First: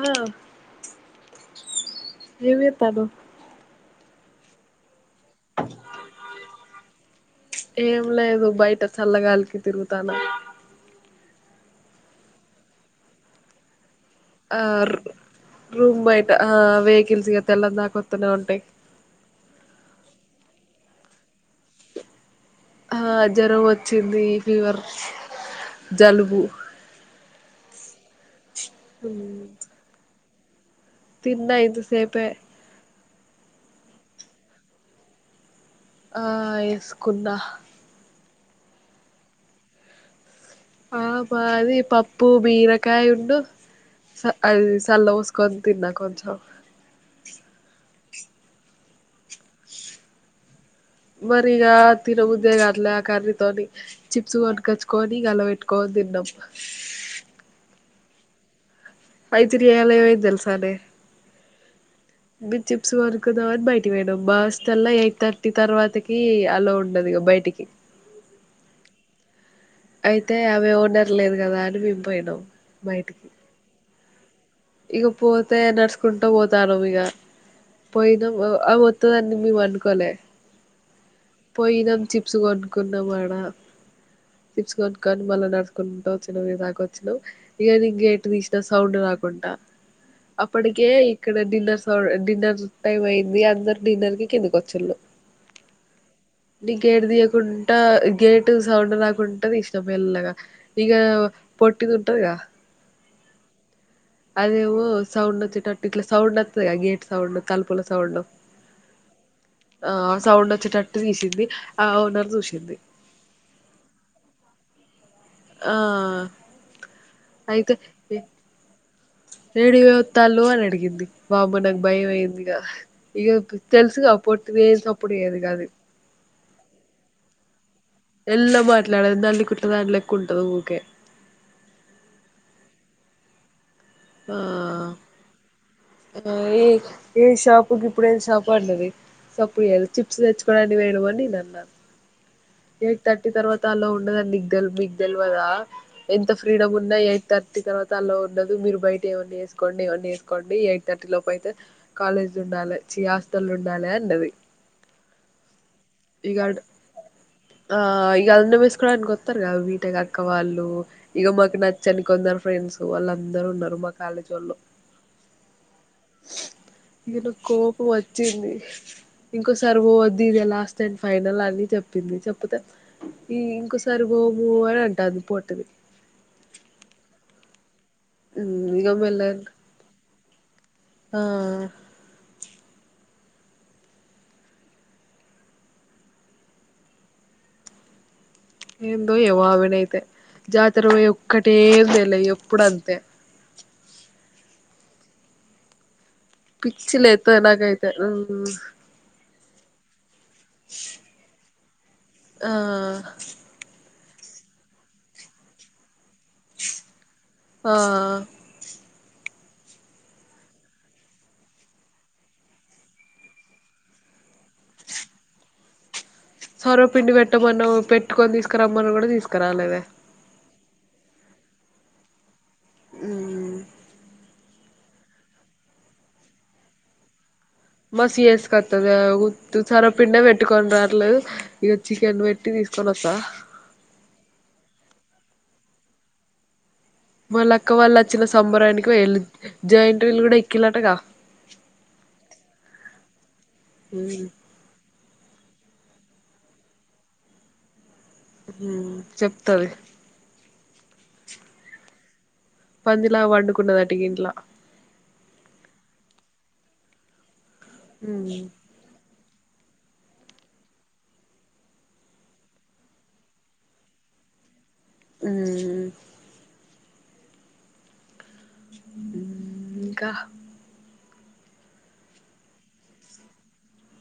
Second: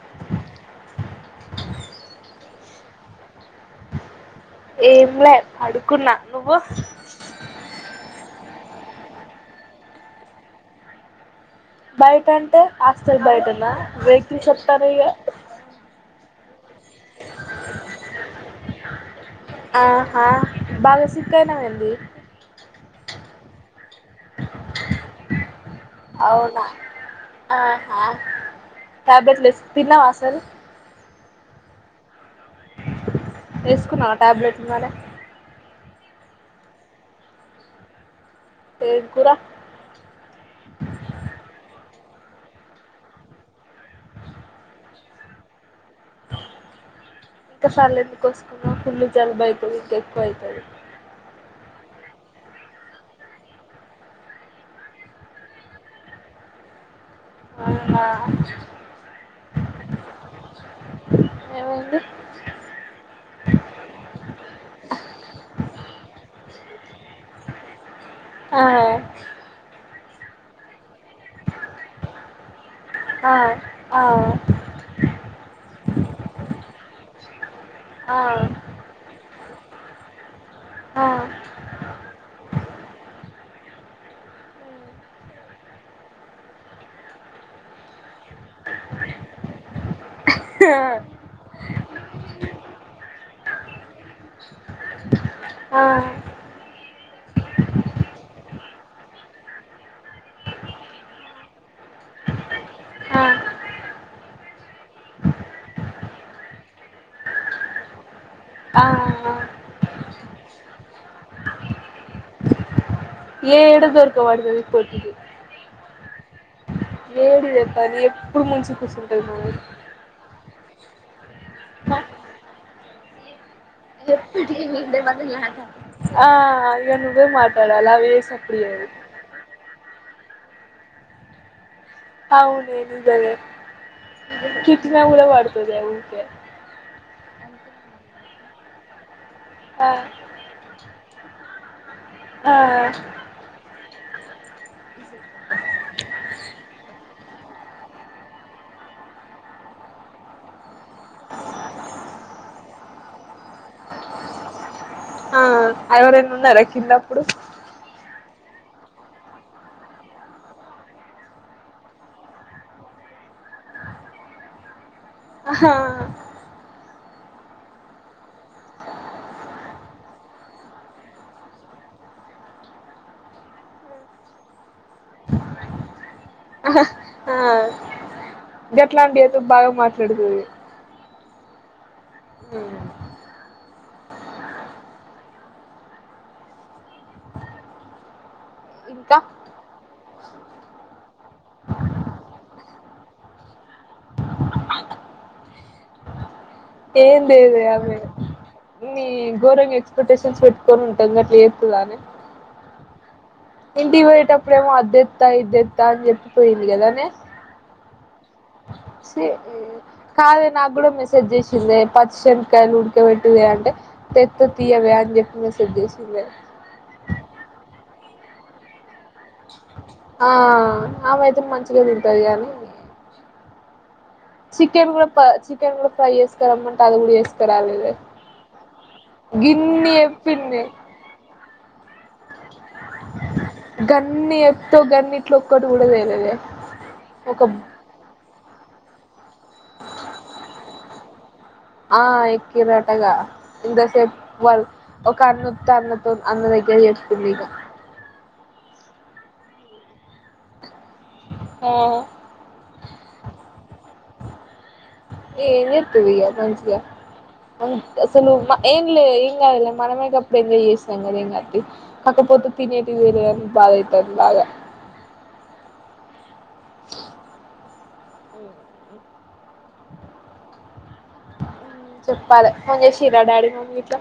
ఓ ఏమ్ ఎత్తళ్ళు ఏంలే పడుకున్నా నువ్వు ఏం లేదు బయట చల్లగాలికి తిరుగుతాన బయట అంటే హాస్టల్ బయటనా వెహికల్స్ ఆ వస్తారు ఇగ రూమ్ బయట ఆ వెహికల్స్ ఇగా తెల్లదాక వత్తానే ఉంటాయి. ఆహా బాగా సిక్ అయినా వెంది ఆ జ్వరం వ వచ్చింది ఫీవర్, జలుబు అవునా ఆహా ట్యాబ్లెట్లెస్ ఎస్ తిన్నావా అసలు తిన్నా ఇంత సేపే ఏసుకున్నావా టాబ్లెట్లు మరే ఆ ఏసుకున్నా ఏం కూరా ఆ మాది పప్పు బీరకాయ ఉన్ను అది సల్ల పోసుకోని తిన్నా కొంచం పోసుకున్నవ్ ఫుల్లు జల్బైతే ఇంకా ఎక్కువ అయితది. మరి ఇగా తినబుద్దే కాట్లా ఆ కర్రీతోని చిప్స్ పట్టు కోచ్చుకొని ఇగా అల్ల పెట్టుకొని తిన్నాం. అవునా ఐతే ఇయ్యాల ఏమైంది తెలుసానే ఏమైంది మెమ్ చిప్స్ కొనుకుందామని బయటకి పోయినాం. మా హాస్టల్లా ఎయిట్ థర్టీ తర్వాతకి అలో ఉ ఉండదు ఇగా బయటికి ఆహా అయితే ఆమె ఓనర్లేదు కదా అని మేం పోయినాం. ఆ ఆ ఇగా పోతే నడుచుకుంటా పోతానం. ఇగా ఆ పోయినం ఆమె వత్తాదని మేము అనుకోలే ఆ ఆ పోయినాం చిప్స్ కొనుక్కున్నాం. అడా చిప్స్ కొనుకుని మళ్ళా నడుచుకుంటా వచ్చినాం. ఇడిదాకా వచ్చినాం. ఇగా నేను గేటు తీసిన సౌండ్ రాకుంట అప్పటికే ఇక్కడ డిన్నర్ సౌండ్ డిన్నర్ టైమ్ అయి ఇగా అందరు డిన్నర్ కి కిందకు ఆహా నేను గేట్ తియ్యకుంట గేటు సౌండ్ రాకుంట తిసినా మెల్లగా ఇగా పొట్టిది ఉంటది కదా ఆ అదేమో సౌండ్ వచ్చెటట్టు ఇట్లా సౌండ్ వత్తది. కదా గేట్ సౌండ్, తలుపుల సౌండ్ ఆ ఆహా ఆ సౌండ్ వచ్చేటట్టు తీసింది. ఆ ఓనర్ చూసింది. ఎడదొర్క పడాతది ఈ పొట్టిది. ఆ ఏడి చెప్పని ఎప్పుడు ముంచి కూర్చరు ఏడివే ఉ తలు అని అడిగింది బాబా నాకు భయం అయిందిగా ఇగా ఎప్పుటి నిే మ ఆ నువే మా ఎల్ల మాట్లాడదు నల్లి కుట్ల దానీ లెక్క ఉంటా పట్ట ఊకె అవునుదిజలే ఆ తిట్టిన కూడా వాడుతడి అది ఏ ఏ షాపుకి ఇప్పుడే సాపడుండది సప్పుయదు ఆ చిప్స్ తెచ్చుకోడానికి వేయ అని నేను అన్నాను ఆ ఎయిట్ థర్టీ తర్వాత అల ఉ ఉిికు తెలివదా ఎంత ఫ్రీడమ్ ఉన్నా ఎయిట్ థర్టీ తర్వాత అలా ఉండదు మీరు బయట ఏవన్నన్నా వసుకోండి ఏవన్న వేసుకోండి ఎయిట్ థర్టీ లోపు అయితే కాలేజీ ఉండాలి చి హస్టల్ ఉండాలి అండది ఆ ఎవరైనా ఇగా ఉన్నారా కిందప్పుడు ఆఆ ఇగా అన్నం వేసుకోవడానికి వస్తారు కదా బీటెక్ అక్క వాళ్ళు ఇక మాకు నచ్చని కొందరు ఫ్రెండ్స్ వాళ్ళు అందరుూ ఉన్నారు మా కాలేజ్ వాళ్ళ ఆ ఇది నా కోపం వచ్చింది ఇంకోొసరి పో వద్ది ఇదే లాస్ట్ అండ్ ఫైనల్ అని చెప్పింది చెప్తే ఈ ఇంకోొసరి పోము అని అంటుంది పొట్టిది ఆ ఇంకా ఇగ ఎట్లా అంటిడి అదో మెల్లగా బాగా మాట్లాడుతుంది ఆ ఏందో ఇంకా ఏవో ఆమెనైతే జాతరమ ఒక్కటే తెలి ఎప్పుడు అంతే పిచ్చి ఏం లెట్టది నాకైతే గోరంగ ప్రొటేన్ పెట్టుకొనింటా అట్లే కులానే ఆ డివైట్ అ ప్రడేమో అదదిత్త ఇద ఎత్తాం చె పోయిందికదాన్నే ఆ సే కాదే నాకు కూడా మెసేజ్ చేసిందే పచ్చిశనకాయలు ఉడికాబెట్టితే అంటే తెత్త్త తీయవ అని చెప్పి మెసేజ్ చేసిందే సొరవపిిండి పెట్టమన్న పెట్టుకొని తీసుకురమ్మన్నా కూడా తీసుకురాలిదే ఆ ఆ అమైతే మంచిగా తింటది కాని హ్మ్మ్ చికెన్ కూడా చికెన్ కూడా ఫ్రై చేసుకురమ్మంటే అది కూడా వే మసివేసు కొత్తదా వద్దు సరే గిన్ని పిండ చెప్పింది పెట్టుకని రాలేదు ఇక చికెన్ వ గన్ని చెప్తావ్ గన్ని ఓక్కటి కూడా తేలేదే ఒక మళ్ళ అక్క వాళ్ళు వచ్చిన సంబరానికి వెళ్ళి జాయింట్ వీలు కూడా ఎక్కిల్లటగా ఆ ఎక్కిర్రటగా ఇంత సేపు వాళ్ళు ఒక అన్నతో అన్నతో అన్న దగ్గర చేసుకుంది ఇక ఉమ్ చెప్తది ఆ పందిలా పండుకున్నదంట ఇట్లా ఏ చేత్తివి ఇగ మంచిగ అసలు ఏన్లే ం కాదలే మనమేప్పుడు ఎంజాయ్ చేసాం కానీ ఎంగదు కాకపోతే తినేటి వేర బాధతారు బాగా ఉమ్ ఆ ఇంకా చెప్పాలి ఫోన్ చేసిరా డాడీ మమ్మీ ఇట్ల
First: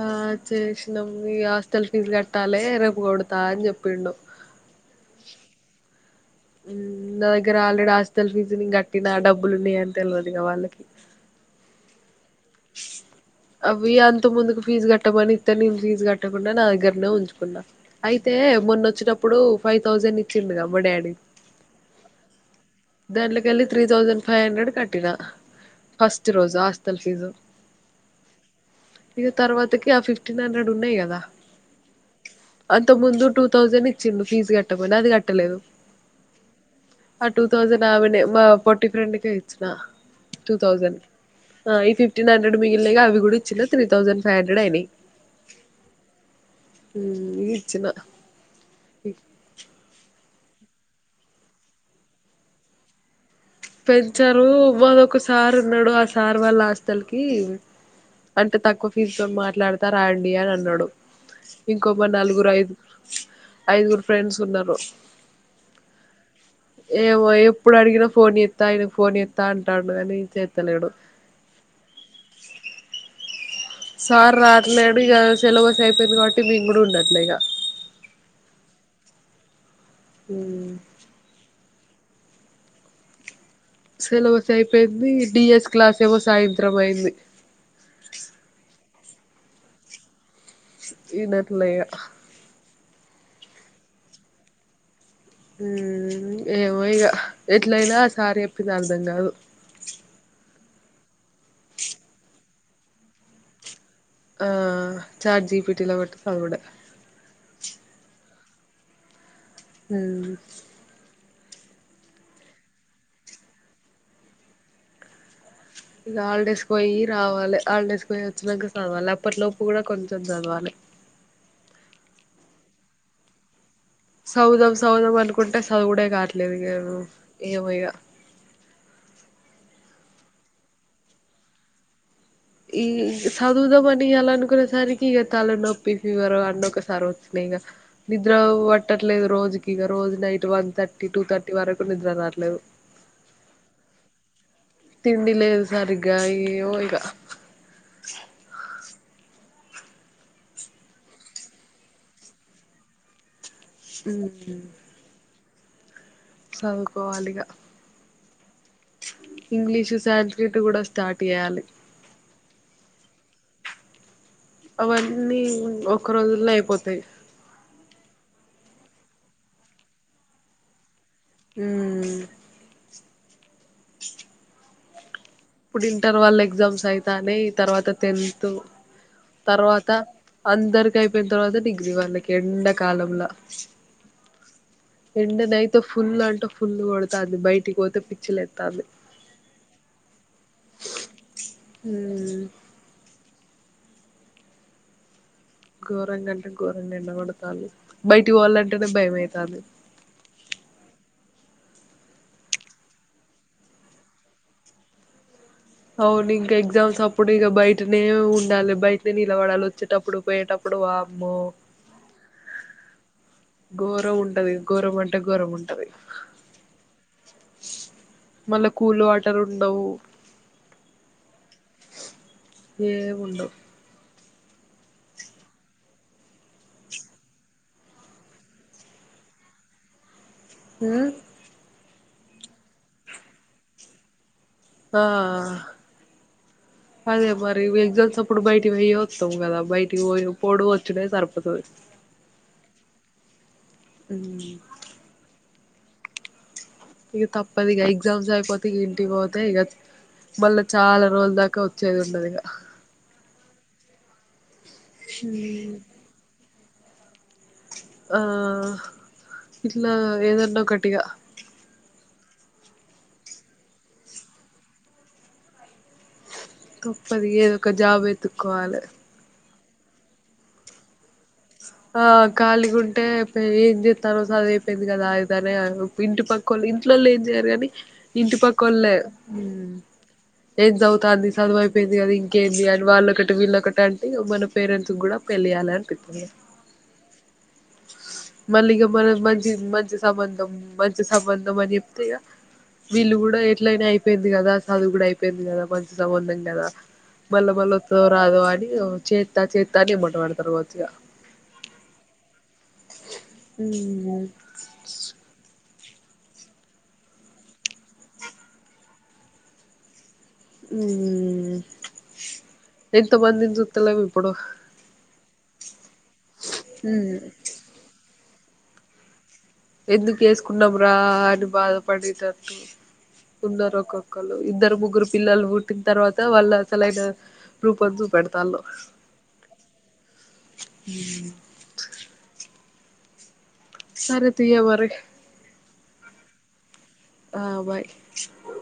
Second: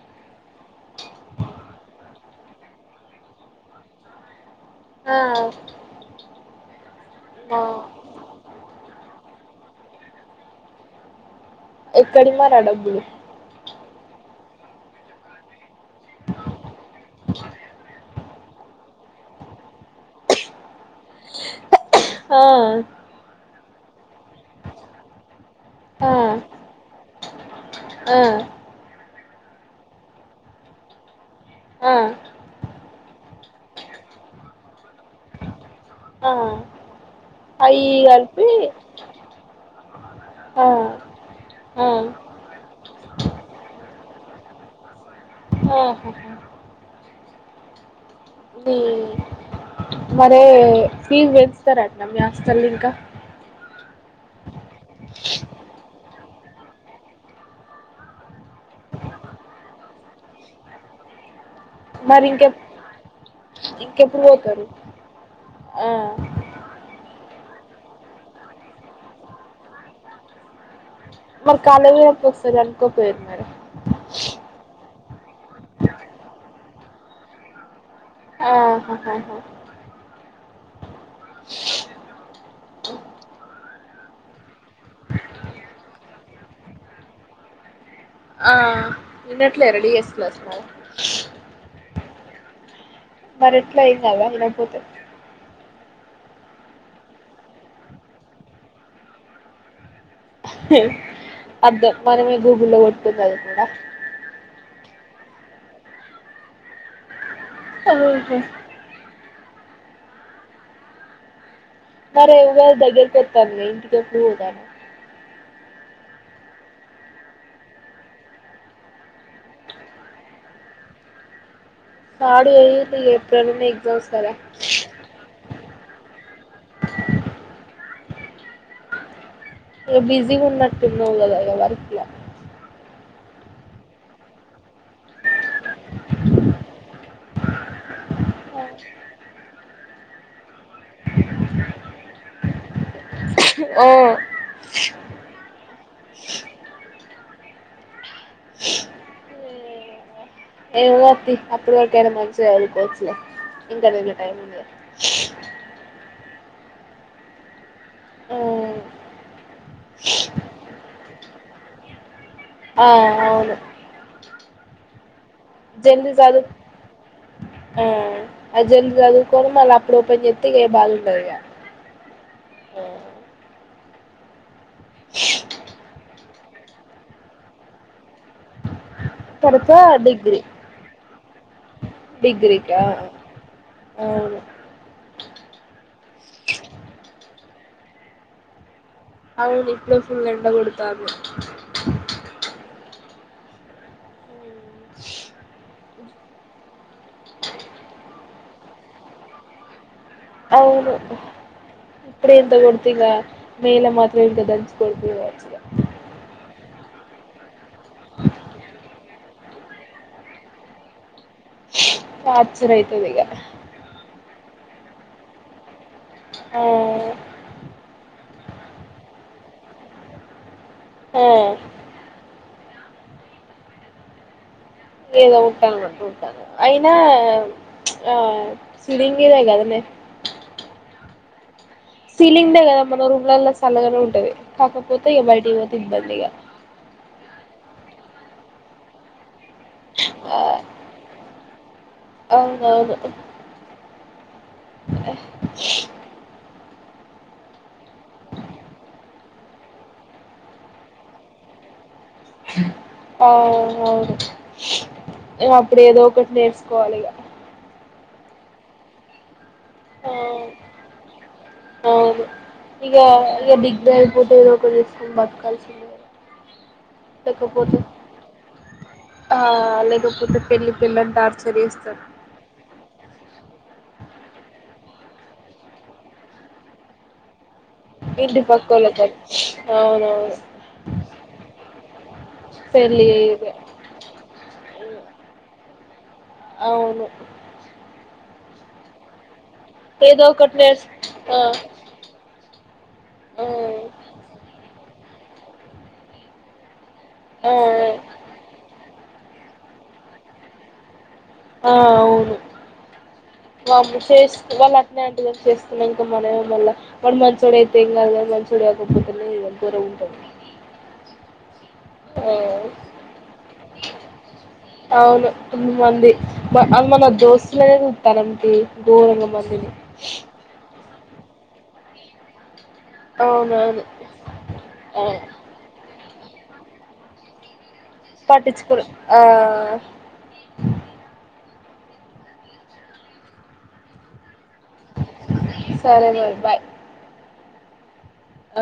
ఆ చేసినాం ఈ హాస్టల్ ఫీజు కట్టాలే రేపు కొడతా అని చెప్పిండు ఆ ఉమ్ నా దగ్గర మా ఆల్రెడి హస్పిటల్ ఫీస్ కట్టినా డబ్బు డబ్బులు ఉన్నాయి అంటే తెలవదుగా వాళ్ళకి కడీ మరి ఆ డబ్బులు ఇవి అంత ముందుకు ఫీజు కట్టమని తెలీదు ఫీజ్ కట్టకుండా నా దగ్గరనే ఉంచుకున్నా అయి అయితే మొన్న వచ్చినప్పుడు ఫైవ్ థౌజండ్ ఇచ్చిండు కబ ఆ దాంట్లో కెళ్ళి త్రీ థౌసండ్ ఫైవ్ హండ్రెడ్ కట్టిన ఆ ఫస్ట్ రోజు హాస్టల్ ఫీజు ఆ ఇక తర్వాతకి ఆ ఫిఫ్టీన్ హండ్రెడ్ ఉన్నాయి కదా ఆ ఇంతకు ముందు టూ థౌజండ్ ఇచ్చిండు ఫీజ్ కట్ట పునాది కట్టలేదు ఆ అ టూ థౌసండ్ అయి నావి ఉండే కలిపి పొట్టీ ఫ్రెండ్ కి ఇచ్చినా టూ ఆ థౌసండ్ ఆ ఈ ఫిఫ్టీన్ హండ్రెడ్ మిగిలినయి ఇగ అవి కూడా ఇచ్చిన త్రీ థౌసండ్ హండ్రెడ్ అయినయ్ ఓ హ ఉ ఇచ్చిన వి మరే ఫీజు పెంచుతారటన మీ హస్టల్ ల ఇంకా పెంచరు మాకొక సార్ ఉన్నాడు ఆ సార్ వాళ్ళ హాస్టల్కి అంత తక్కువ ఫీజుతో మాట్లాడత రండి అని అన్నాడు ఇంకో మా మరి ఇంకె నలుగురు ఐదుగు ఐదుగురు ఇంకెప్పుడు ఫ్రెండ్స్ పోతారు ఉన్నారు ఆ ఏమో ఇప్పుడు అడిగిన ఫోన్ చే ఆయన ఫోన్ చేత్తా అంటాడు గని చేత్తలేడు మరి కాలెజ్ ల వస్తదని కనుకోపోయారు మేడం సార్ రావట్లే ఇప్పుడు ఇగా సిలబస్ అయిపోయింది కాబట్టి మేం కూడా ఉండట్లే ఇగా ఆహాహహా ఉ సిలబస్ అయిపోయింది డిఎస్ క్లాస్ ఏమో సాయంత్రం అయింది వినట్లేరా డి ఎస్ ఇనట్లే ఇగ మరి ఎట్లా ఏం కాదా వినకపోతే మ్ ఏమో ఇగ ఎట్లయినా సార్ చెప్పింది అర్థం కాదు అర్థం మనమే గూగుల్లో కొట్టుకొని చదువుకుందాం ఆ చాట్ జీపిటీలో కొట్టి చదువుతూండే హలో మ్ సరే ఇగ దగ్గరికాస్తంది ఇంటికి ఎప్పుడు పోతానవ్ ఇక హాలిడేస్ కి పోయి రావాలి హాలిడేస్ కి పోయి వచ్చినంక చదవాలి అప్పటిలోపు కూడా కొంచెం చదవాలి థర్డ్ ఏ యి త్రి ఏప్రిల్ మే సదువుదాం సదువుదం అనుకుంటే సదువుడే కావట్లేదు ఇగ ఏమో ఇగా బిజీ ఉన్నట్టున్నవ్ కదా వర్క్ ల సదువుదాం అని ఇయాల అనుకునేసరికి ఇగ తల నొప్పి ఫివర్ అన్న ఒకసారి వస్త్ బెగా నిద్ర పట్టట్లేదు రోజుకిగా రోజు night one thirty two thirty వరకు నిద్రనట్లేదు ఆ తింలేదు సారగా ఈయ్యో ఇకా ఏతి అప్పుడు వకనా మనసకోవచ్చలే ఇంటర్వ్యూ టైమ్ ఉంది చదువుకోవాలిగా ఓ ఇంగ్లీషు శాల్రీట్ కూడా స్టార్ట్ చేయాలి ఆను అవువను అన్ని ఒక్క రోజుల్లో అయిపోతాయి ఆ అజెం చదువుకోని మళ అప్పుడుపని చెస్తగా బాగు ఉమ్ ఓ ఇప్పుడు ఇంటర్వాల్ ఎగ్జామ్స్ అయితాని తర్వాత టెన్త్ తర్వాత అందరికి అయిపోయిన తర్వాత డిగ్రీ వాళ్ళకి డిగ్రీకా ఎండాకాలంలో అవును ఎండనయతుూ ఫుల్ అంటూ ఫుల్ కొడుతుంది బయట కోతు పిచ్చలు ఎత్తాదు అవుడి ఇ ఫుల్ ఎండ కొతారు ఉమ్ ఘోరంగాంటే ఘోరంగా ఎండగడతా బయటికి వాళ్ళంటేనే భయమవుతుంది అవును ఇప్పుడ ఎంత తగడతగా మేల మాత్రం ఇంత దంచకోడతచ్చ అవును ఇంకా ఎగ్జామ్స్ అప్పుడు ఇగా బయ నే ఉండాలి బయస పిలవడాలు వచ్చేటప్పుడు పోయేటప్పుడు వా స అతుందిగ ఘోరం ఉంటది ఘోరం అంటే ఘోరం ఉంటది ఆ మళ్ళా కూల్ వాటర్ ఉండవు ఆ ఏముండ లేదో ఉంటాన అనమాట ఉంటాను అయినా ఆ సిరింగదే కదనే ఆ సీలింగ్రే కదా మన రూమ్లలో చల్లగానే ఉంటది ఆ కాకపోతే ఇ బయట ఇవ తింద బందగా అదే మరి ఎగ్జామ్స్ అప్పుడు బయటి పోయయి వస్తాం కదా బయటికి పోయి ఆ పోడు వచ్చుడ సరిపోతుంది అవునవును ఉమ్మ్ [inaudible] ఇగ తప్పదు. ఇగ ఎగ్జామ్స్ అయిపోతే, ఇగ ఇంటికి పోతే, ఇగ మళ్లా చాలా రోజుల దాకా వచ్చేది ఉం. ఆ అవును. అప్పుడేదో ఒకటి నేర్చు. కోవాలిగా! ఆ ఇట్లా, ఆ ఏదన్నా ఒకటిగా అవును ఇగ, ఇగ డిగ్రీ ఐపోతే, ఏదో ఒకటి చేసుకొని బతకాల్సిందే. తప్పదు ఇగ, ఏదో ఒక లేకపోతే జాబ్ వెతుక్కోవాలి. ఆ లేకపోతే పెళ్ళి, పెళ్ళిఅని టార్చ ఆ, ఖాళీగుంటే ఎప్ ఏం చెస్తానవు? రోజు చదువు అయిపో అయిపోయింది కదా, అయితర్లే అని [unintelligible] ఇంటి పక్కలే, ఇంట్లోలు ఏం జేయరు కానీ. ఇంటి పక్కోళ్లు, హ్మ్. అవునవును ఏం జవుతంది? సదువు అయిపోయింది కదా, ఇంకేంది అని. పెళ్ళి వాళ్లు ఒకటి, వీళ్లు ఒకటే అంటే, ఇగ మన పేరెంట్స్ గూడ పెళ్లి అలర. పితింది. అవును. మళ్లీ ఇగ మనం మంచ. ఇది మంచి ఏదో సంబంధం ఒకటి నేర్చు మంచి, ఆ సంబంధం అని జెప్తే ఇగ. వీళ్లు గూడా, ఆ ఎట్లయినా అయిపోయింది కదా. సదువు గూడా అయిప పెళ్లి కదా, మంచి సంబంధం కదా? మల్లా ఆ మల్లా ఒత్తదో రాదో అని, ఇగ చేత్. అంత చేతర్ లే అన్, ! ! ! ! ! ! ! ! ! ! కావచ్చు ఇగ. ఆ అవును. వామో, మ్మ్ చేస్తే వాళ్లు అతనే అంటా చేస్ చేస్తే. ఉన్నా ఇంకా మనే మల్లా, వాడు మంచోడు అయితే ఏం గాదు గానీ, మంచోడు కాకపోతేనే ఇంకోరే ఉంటది. ఉూఊ. ఎంత మందిని జూతలేం ఇప్పుడు? కమింగ్. మంది మా అన్, మన దోస్తులే తానం. ఎయ్, ఘోరంగా మోన్. ఎందుకు ఏసుకున్నావు? బ్రాడ్ బాధ పడి, ఇటు ఒత్తూ. ఉన్నారు అవునవును ఒక్కొక్కలు ఇద్దరు, ఆ ముగ్గురు పిల్లలు పుట్టిన తర్వాత. తో వాళ్ళ అసలైన రూపం చూపెడతాళ్ళు పట్టిచ్చుకురు ఆ సరే తియవరి సరే మరి బాయ్ ఆ బాయ్ ఆ